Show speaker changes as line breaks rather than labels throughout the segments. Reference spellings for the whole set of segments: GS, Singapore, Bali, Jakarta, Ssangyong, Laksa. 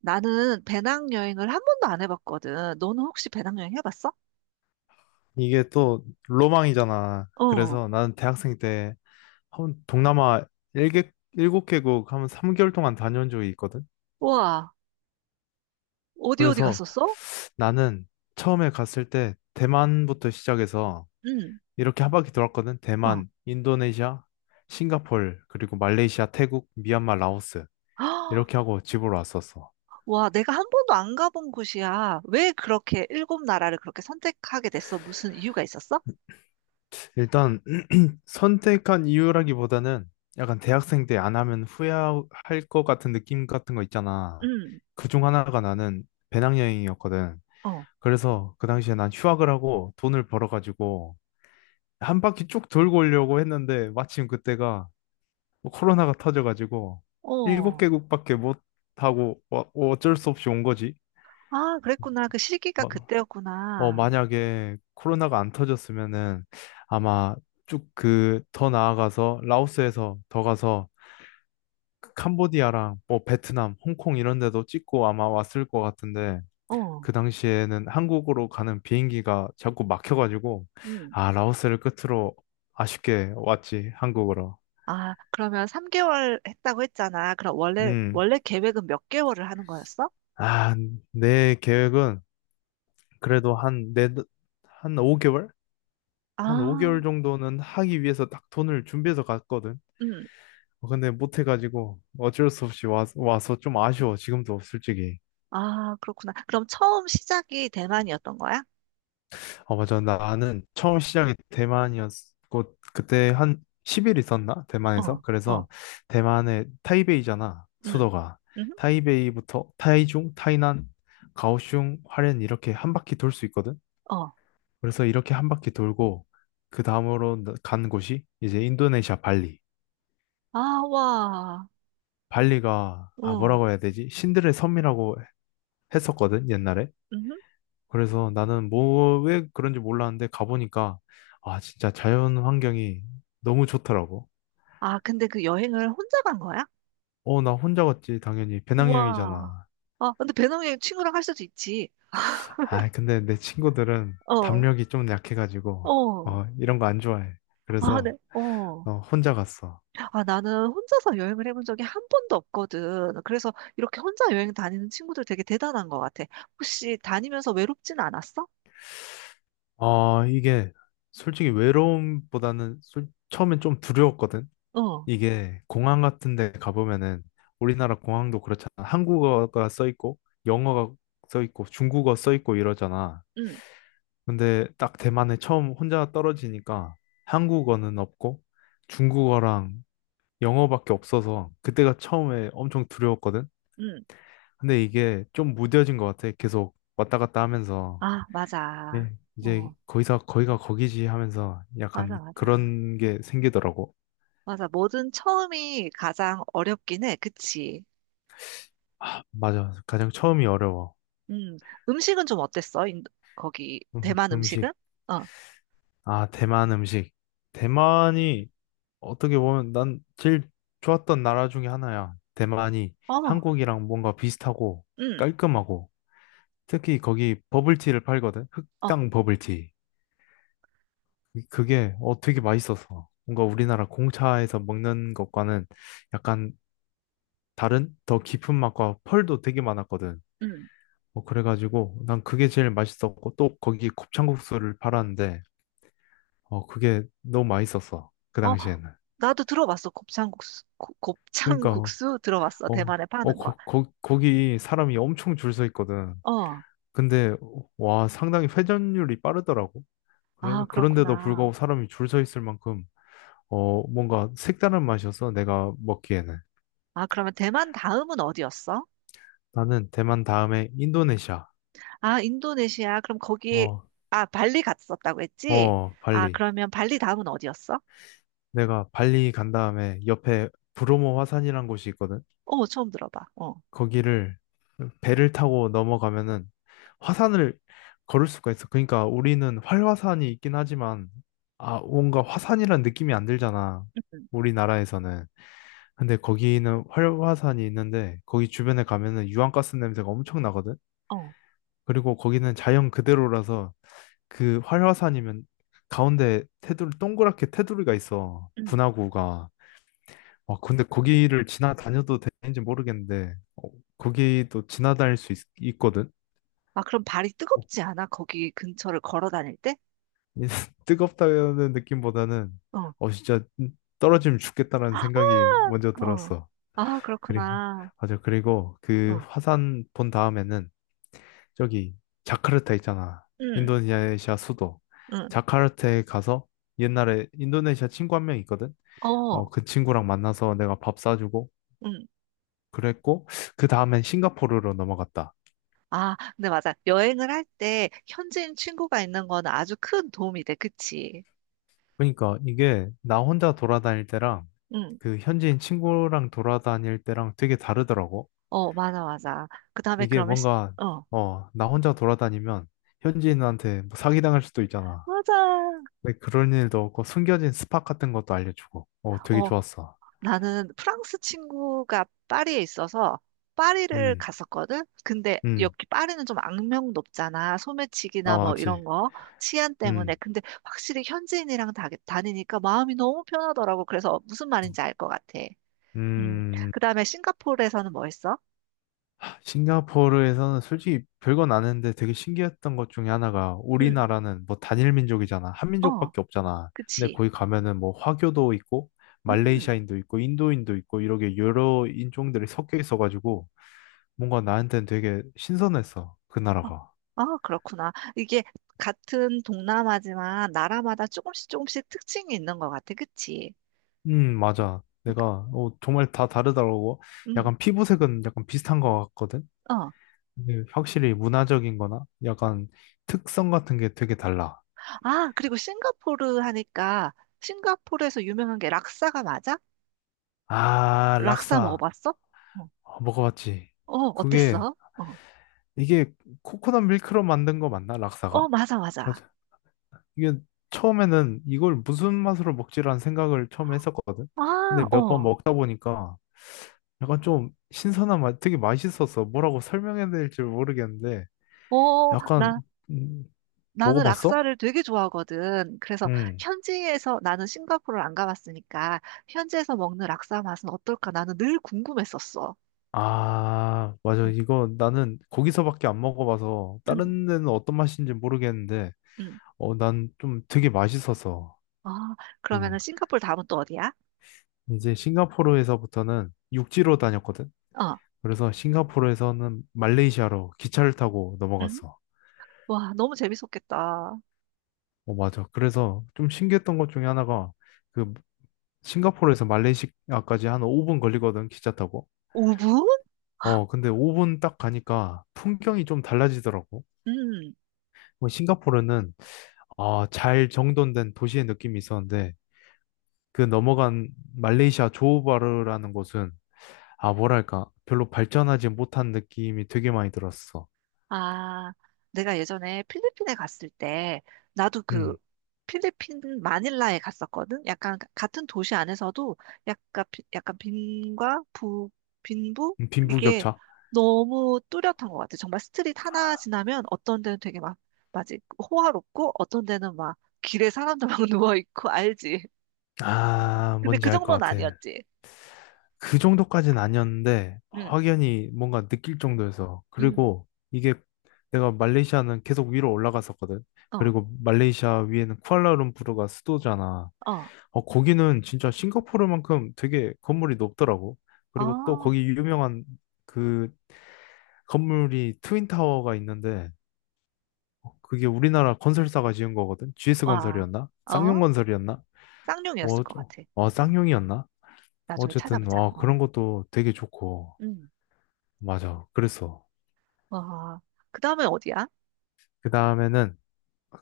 나는 배낭여행을 한 번도 안 해봤거든. 너는 혹시 배낭여행 해봤어?
이게 또 로망이잖아.
어.
그래서 나는 대학생 때 한 동남아 일개 7개국 하면 3개월 동안 다녀온 적이 있거든.
와, 어디 어디
그래서
갔었어?
나는 처음에 갔을 때 대만부터 시작해서
응.
이렇게 한 바퀴 돌았거든.
어.
대만, 인도네시아, 싱가폴, 그리고 말레이시아, 태국, 미얀마, 라오스.
아,
이렇게 하고 집으로 왔었어.
와, 내가 한 번도 안 가본 곳이야. 왜 그렇게 일곱 나라를 그렇게 선택하게 됐어? 무슨 이유가 있었어?
일단 선택한 이유라기보다는 약간 대학생 때 안 하면 후회할 것 같은 느낌 같은 거 있잖아.
응.
그 중 하나가 나는 배낭여행이었거든.
어.
그래서 그 당시에 난 휴학을 하고 돈을 벌어가지고 한 바퀴 쭉 돌고 오려고 했는데 마침 그때가 뭐 코로나가 터져가지고 일곱
어.
개국밖에 못 하고 어쩔 수 없이 온 거지.
아, 그랬구나. 그 시기가
막,
그때였구나.
만약에 코로나가 안 터졌으면은 아마 쭉 그 더 나아가서 라오스에서 더 가서 캄보디아랑 뭐 베트남, 홍콩 이런 데도 찍고 아마 왔을 것 같은데
어.
그 당시에는 한국으로 가는 비행기가 자꾸 막혀가지고
응.
아 라오스를 끝으로 아쉽게 왔지 한국으로.
아, 그러면 3개월 했다고 했잖아. 그럼 원래
음.
원래 계획은 몇 개월을 하는 거였어?
아, 내 계획은 그래도 한 네, 한 5개월? 한
아.
5개월 정도는 하기 위해서 딱 돈을 준비해서 갔거든.
응.
근데 못해가지고 어쩔 수 없이 와서 좀 아쉬워. 지금도 솔직히.
아, 그렇구나. 그럼 처음 시작이 대만이었던 거야?
어, 맞아. 나는 처음 시작이 대만이었고, 그때 한 10일 있었나?
어,
대만에서?
어,
그래서 대만의 타이베이잖아,
응.
수도가.
응
타이베이부터 타이중, 타이난, 가오슝, 화롄 이렇게 한 바퀴 돌 수 있거든?
어.
그래서 이렇게 한 바퀴 돌고, 그 다음으로 간 곳이 이제 인도네시아 발리.
아, 와.
발리가, 아,
어.
뭐라고 해야 되지? 신들의 섬이라고 했었거든, 옛날에.
응
그래서 나는 뭐, 왜 그런지 몰랐는데 가보니까, 아, 진짜 자연 환경이 너무 좋더라고.
아, 근데 그 여행을 혼자 간 거야?
어, 나 혼자 갔지, 당연히.
우와.
배낭여행이잖아.
아, 근데 배낭여행 친구랑 할 수도 있지.
아, 근데 내 친구들은
어.
담력이 좀 약해가지고,
어.
어, 이런 거 안 좋아해.
아, 네.
그래서,
어.
어, 혼자 갔어.
아, 나는 혼자서 여행을 해본 적이 한 번도 없거든. 그래서 이렇게 혼자 여행 다니는 친구들 되게 대단한 것 같아. 혹시 다니면서 외롭진 않았어?
아, 이게, 솔직히 외로움보다는 처음엔 좀 두려웠거든?
어.
이게, 공항 같은 데 가보면은, 우리나라 공항도 그렇잖아. 한국어가 써 있고, 영어가 써 있고, 중국어 써 있고 이러잖아.
응.
근데 딱 대만에 처음 혼자 떨어지니까 한국어는 없고 중국어랑 영어밖에 없어서 그때가 처음에 엄청 두려웠거든.
응.
근데 이게 좀 무뎌진 것 같아. 계속 왔다 갔다 하면서
아, 맞아.
예, 이제
어.
거기서 거기가 거기지 하면서
맞아,
약간
맞아.
그런 게 생기더라고.
맞아. 뭐든 처음이 가장 어렵긴 해. 그치?
아, 맞아. 가장 처음이 어려워.
음. 음식은 좀 어땠어? 거기, 대만 음식은?
음식.
어.
아, 대만 음식. 대만이 어떻게 보면 난 제일 좋았던 나라 중에 하나야. 대만이
어.
한국이랑 뭔가 비슷하고
음.
깔끔하고 특히 거기 버블티를 팔거든.
어.
흑당 버블티. 그게 어 되게 맛있었어. 뭔가 우리나라 공차에서 먹는 것과는 약간 다른 더 깊은 맛과 펄도 되게 많았거든.
음.
어, 그래가지고 난 그게 제일 맛있었고 또 거기 곱창국수를 팔았는데 어 그게 너무 맛있었어. 그
어.
당시에는.
나도 들어봤어. 곱창국수.
그러니까
곱창국수 들어봤어.
어,
대만에
어,
파는 거.
거, 거, 거기 사람이 엄청 줄 서 있거든.
어.
근데, 와, 상당히 회전율이 빠르더라고.
아,
그래, 그런데도
그렇구나.
불구하고 사람이 줄 서 있을 만큼, 어, 뭔가 색다른 맛이었어, 내가 먹기에는.
아, 그러면 대만 다음은 어디였어?
나는 대만 다음에 인도네시아.
아, 인도네시아. 그럼 거기,
어,
아, 발리 갔었다고 했지?
어,
아,
발리.
그러면 발리 다음은 어디였어?
내가 발리 간 다음에 옆에 브로모 화산이란 곳이 있거든.
어, 처음 들어봐. 어.
거기를 배를 타고 넘어가면은 화산을 걸을 수가 있어. 그러니까 우리는 활화산이 있긴 하지만 아 뭔가 화산이란 느낌이 안 들잖아.
음.
우리나라에서는. 근데 거기는 활화산이 있는데 거기 주변에 가면은 유황가스 냄새가 엄청 나거든.
어.
그리고 거기는 자연 그대로라서 그 활화산이면 가운데 테두리 동그랗게 테두리가 있어.
음.
분화구가. 아, 근데 거기를 지나다녀도 되는지 모르겠는데, 어, 거기도 지나다닐 수 있, 거든
아, 그럼 발이 뜨겁지 않아? 거기 근처를 걸어 다닐 때?
뜨겁다는 느낌보다는,
어,
어, 진짜 떨어지면 죽겠다라는 생각이 먼저
어.
들었어.
아,
그리,
그렇구나.
맞아. 그리고 그
어,
화산 본 다음에는 저기 자카르타 있잖아.
응,
인도네시아 수도.
응,
자카르타에 가서 옛날에 인도네시아 친구 한 명 있거든. 어,
어.
그 친구랑 만나서 내가 밥 사주고
응.
그랬고, 그 다음엔 싱가포르로 넘어갔다.
아, 근데 맞아. 여행을 할 때 현지인 친구가 있는 거는 아주 큰 도움이 돼. 그치?
그러니까 이게 나 혼자 돌아다닐 때랑
응.
그 현지인 친구랑 돌아다닐 때랑 되게 다르더라고.
어, 맞아, 맞아. 그 다음에
이게
그러면, 시-
뭔가
어,
어, 나 혼자 돌아다니면 현지인한테 뭐 사기당할 수도 있잖아.
맞아.
근데 그런 일도 없고 숨겨진 스팟 같은 것도 알려주고. 어, 되게
어,
좋았어.
나는 프랑스 친구가 파리에 있어서 파리를
음,
갔었거든. 근데
음,
여기 파리는 좀 악명 높잖아.
아,
소매치기나 뭐
맞지.
이런 거 치안 때문에.
음,
근데 확실히 현지인이랑 다니니까 마음이 너무 편하더라고. 그래서 무슨 말인지 알 것 같아. 음.
음.
그다음에 싱가포르에서는 뭐 했어?
싱가포르에서는 솔직히 별건 아는데 되게 신기했던 것 중에 하나가
음.
우리나라는 뭐 단일 민족이잖아. 한
어.
민족밖에 없잖아. 근데
그치.
거기 가면은 뭐 화교도 있고
음.
말레이시아인도 있고 인도인도 있고 이렇게 여러 인종들이 섞여 있어가지고 뭔가 나한테는 되게 신선했어. 그
어,
나라가.
아, 그렇구나. 이게 같은 동남아지만 나라마다 조금씩 조금씩 특징이 있는 것 같아. 그치?
맞아. 내가 어, 정말 다 다르더라고.
음.
약간 피부색은 약간 비슷한 것 같거든.
어.
근데 확실히 문화적인 거나 약간 특성 같은 게 되게 달라.
아, 그리고 싱가포르 하니까 싱가포르에서 유명한 게 락사가 맞아?
아,
락사
락사.
먹어봤어? 어,
아, 먹어봤지.
어,
그게
어땠어? 어,
이게 코코넛 밀크로 만든 거 맞나? 락사가?
어, 맞아,
그-
맞아.
이게 처음에는 이걸 무슨 맛으로 먹지라는 생각을 처음 했었거든.
아,
근데 몇 번
어,
먹다 보니까 약간 좀 신선한 맛, 되게 맛있었어. 뭐라고 설명해야 될지 모르겠는데
어,
약간 음,
나는
먹어봤어?
락사를 되게 좋아하거든. 그래서
응.
현지에서 나는 싱가포르를 안 가봤으니까 현지에서 먹는 락사 맛은 어떨까? 나는 늘 궁금했었어.
아, 맞아.
응,
이거 나는 거기서밖에 안 먹어봐서
응,
다른 데는 어떤 맛인지 모르겠는데
응.
어, 난 좀 되게 맛있었어.
아,
응.
그러면은 싱가포르 다음은 또 어디야?
이제 싱가포르에서부터는 육지로 다녔거든.
어,
그래서 싱가포르에서는 말레이시아로 기차를 타고
응?
넘어갔어.
와, 너무 재밌었겠다.
어, 맞아. 그래서 좀 신기했던 것 중에 하나가 그 싱가포르에서 말레이시아까지 한 5분 걸리거든, 기차 타고.
5분?
어, 근데 5분 딱 가니까 풍경이 좀 달라지더라고. 뭐 싱가포르는 아, 잘 정돈된 도시의 느낌이 있었는데 그 넘어간 말레이시아 조호바르라는 곳은 아, 뭐랄까, 별로 발전하지 못한 느낌이 되게 많이 들었어.
아, 내가 예전에 필리핀에 갔을 때, 나도 그
음,
필리핀 마닐라에 갔었거든? 약간 같은 도시 안에서도 약간, 약간 빈과 부, 빈부? 이게
빈부격차.
너무 뚜렷한 것 같아. 정말 스트릿 하나 지나면 어떤 데는 되게 막, 맞지? 호화롭고 어떤 데는 막 길에 사람들 막 누워있고, 알지?
아,
근데
뭔지
그
알 것
정도는
같아.
아니었지.
그 정도까지는 아니었는데,
응,
확연히 뭔가 느낄 정도여서.
응,
그리고 이게 내가 말레이시아는 계속 위로 올라갔었거든.
어,
그리고 말레이시아 위에는 쿠알라룸푸르가 수도잖아.
어,
어, 거기는 진짜 싱가포르만큼 되게 건물이 높더라고. 그리고 또
어,
거기 유명한 그 건물이 트윈타워가 있는데, 어, 그게 우리나라 건설사가 지은 거거든. GS
와,
건설이었나? 쌍용
어,
건설이었나?
쌍용이었을
어,
것 같아. 어.
쌍용이었나?
나중에
어쨌든
찾아보자.
어 그런
어.
것도 되게 좋고
응,
맞아 그랬어
와, 그 다음에 어디야?
그 다음에는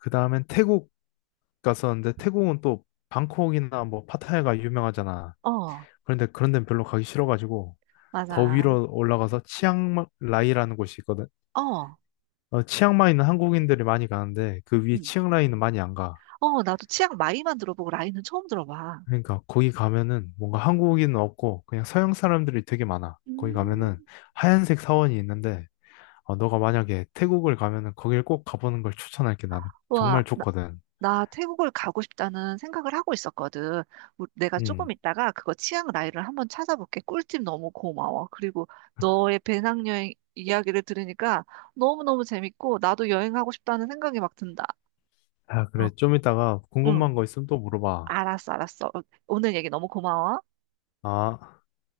그 다음엔 태국 갔었는데 태국은 또 방콕이나 뭐 파타야가 유명하잖아
어,
그런데 그런 데는 별로 가기 싫어가지고 더
맞아.
위로 올라가서 치앙라이라는 곳이 있거든
어,
어, 치앙마이는 한국인들이 많이 가는데 그 위에
응.
치앙라이는 많이 안가
어, 나도 치앙 마이만 들어보고 라인은 처음 들어봐.
그러니까 거기 가면은 뭔가 한국인은 없고 그냥 서양 사람들이 되게 많아 거기
음,
가면은 하얀색 사원이 있는데 어, 너가 만약에 태국을 가면은 거길 꼭 가보는 걸 추천할게, 나는.
와,
정말 좋거든.
나 태국을 가고 싶다는 생각을 하고 있었거든. 내가 조금
음.
있다가 그거 치앙 라이를 한번 찾아볼게. 꿀팁 너무 고마워. 그리고 너의 배낭여행 이야기를 들으니까 너무너무 재밌고 나도 여행하고 싶다는 생각이 막 든다.
아,
어,
그래. 좀 이따가
응.
궁금한 거 있으면 또 물어봐.
알았어, 알았어. 어, 오늘 얘기 너무 고마워.
아.